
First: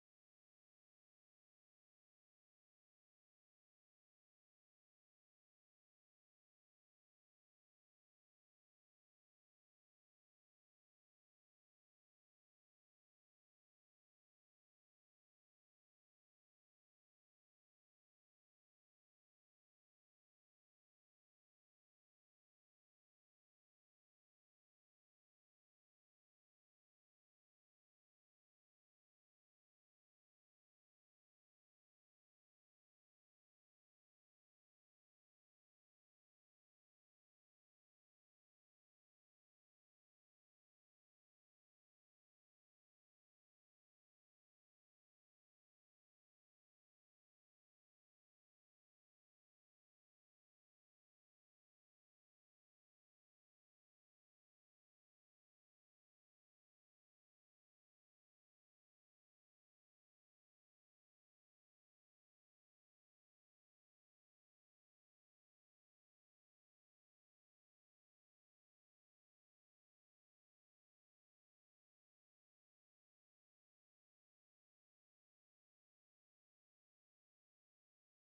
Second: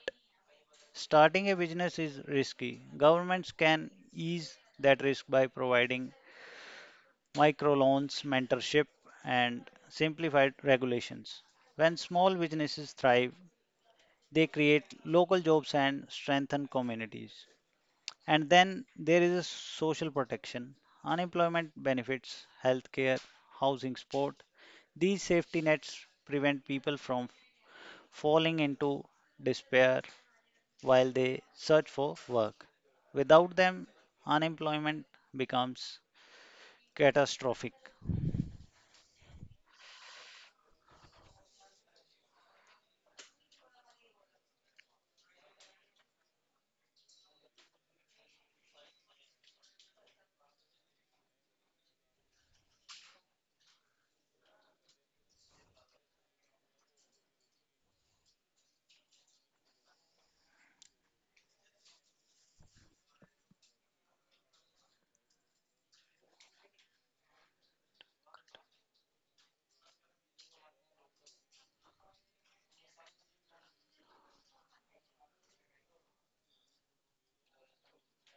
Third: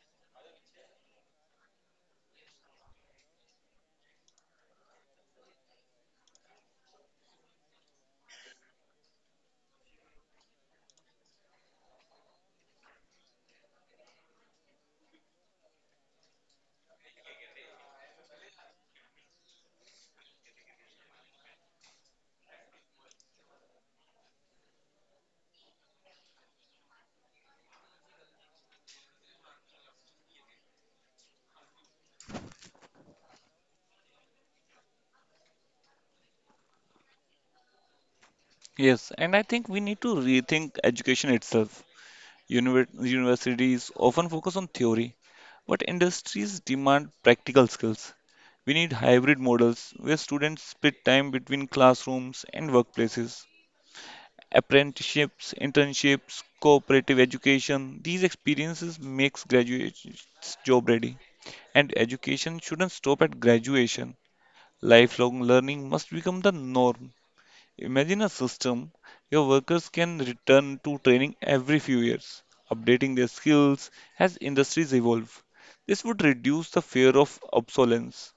starting a business is risky. Governments can ease that risk by providing microloans, mentorship, and simplified regulations. When small businesses thrive, they create local jobs and strengthen communities. And then there is a social protection, unemployment benefits, healthcare, housing support. These safety nets prevent people from falling into despair while they search for work. Without them, unemployment becomes catastrophic. Yes, and I think we need to rethink education itself. Univer- universities often focus on theory, but industries demand practical skills. We need hybrid models where students split time between classrooms and workplaces. Apprenticeships, internships, cooperative education, these experiences makes graduates job ready. And education shouldn't stop at graduation. Lifelong learning must become the norm. Imagine a system your workers can return to training every few years, updating their skills as industries evolve. This would reduce the fear of obsolescence.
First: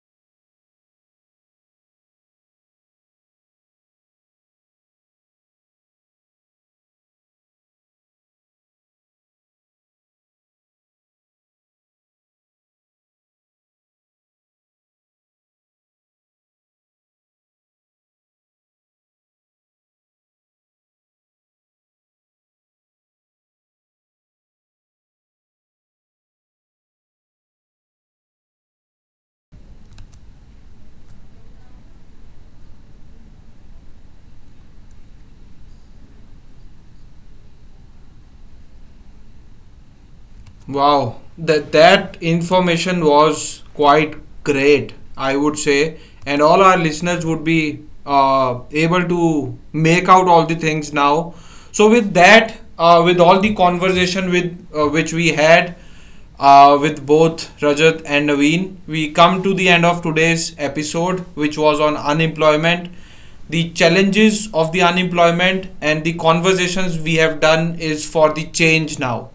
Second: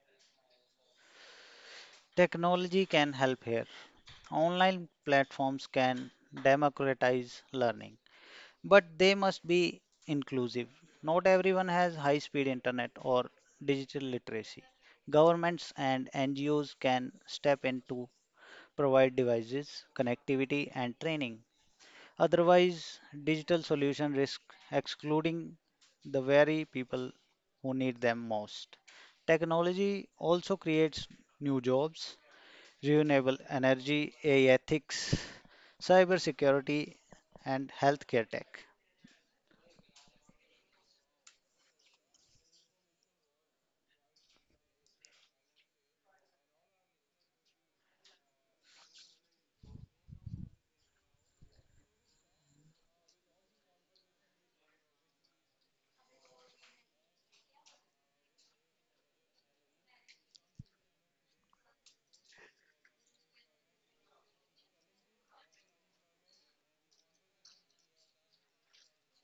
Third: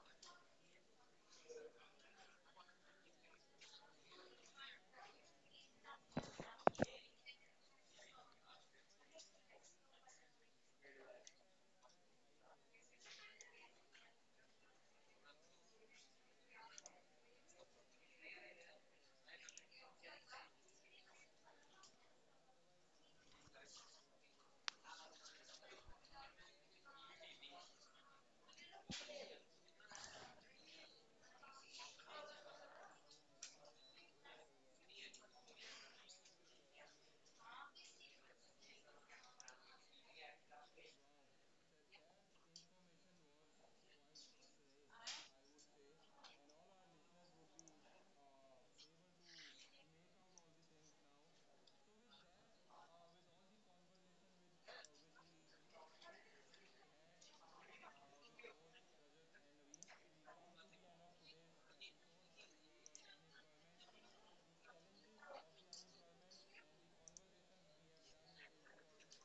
Technology can help here. Online platforms can democratize learning, but they must be inclusive. Not everyone has high speed internet or digital literacy. Governments and N G Os can step in to provide devices, connectivity, and training. Otherwise, digital solution risk excluding the very people who need them most. Technology also creates new jobs, renewable energy, A I ethics, cybersecurity, and healthcare tech. Wow, that that information was quite great, I would say, and all our listeners would be uh, able to make out all the things now. So with that, uh, with all the conversation with uh, which we had uh, with both Rajat and Naveen, we come to the end of today's episode, which was on unemployment, the challenges of the unemployment, and the conversations we have done is for the change now.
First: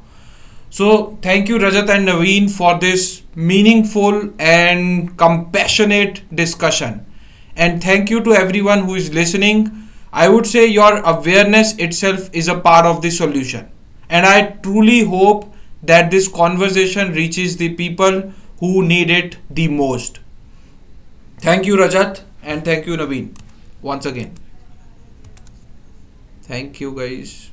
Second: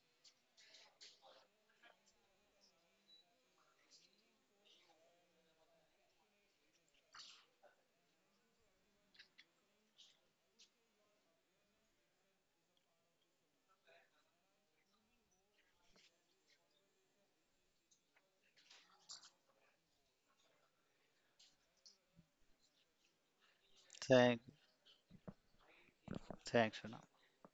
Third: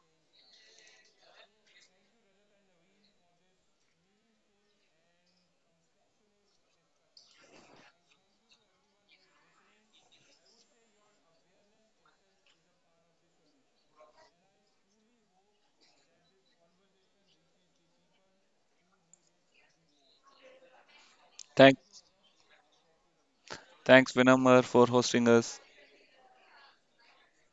So, thank you, Rajat and Naveen, for this meaningful and compassionate discussion. And thank you to everyone who is listening. I would say your awareness itself is a part of the solution. And I truly hope that this conversation reaches the people who need it the most. Thank you, Thank, Rajat, and thank you, Naveen, once thanks, again. Thank, Vinamar, for hosting us. Thanks, Thank you, Suna. guys.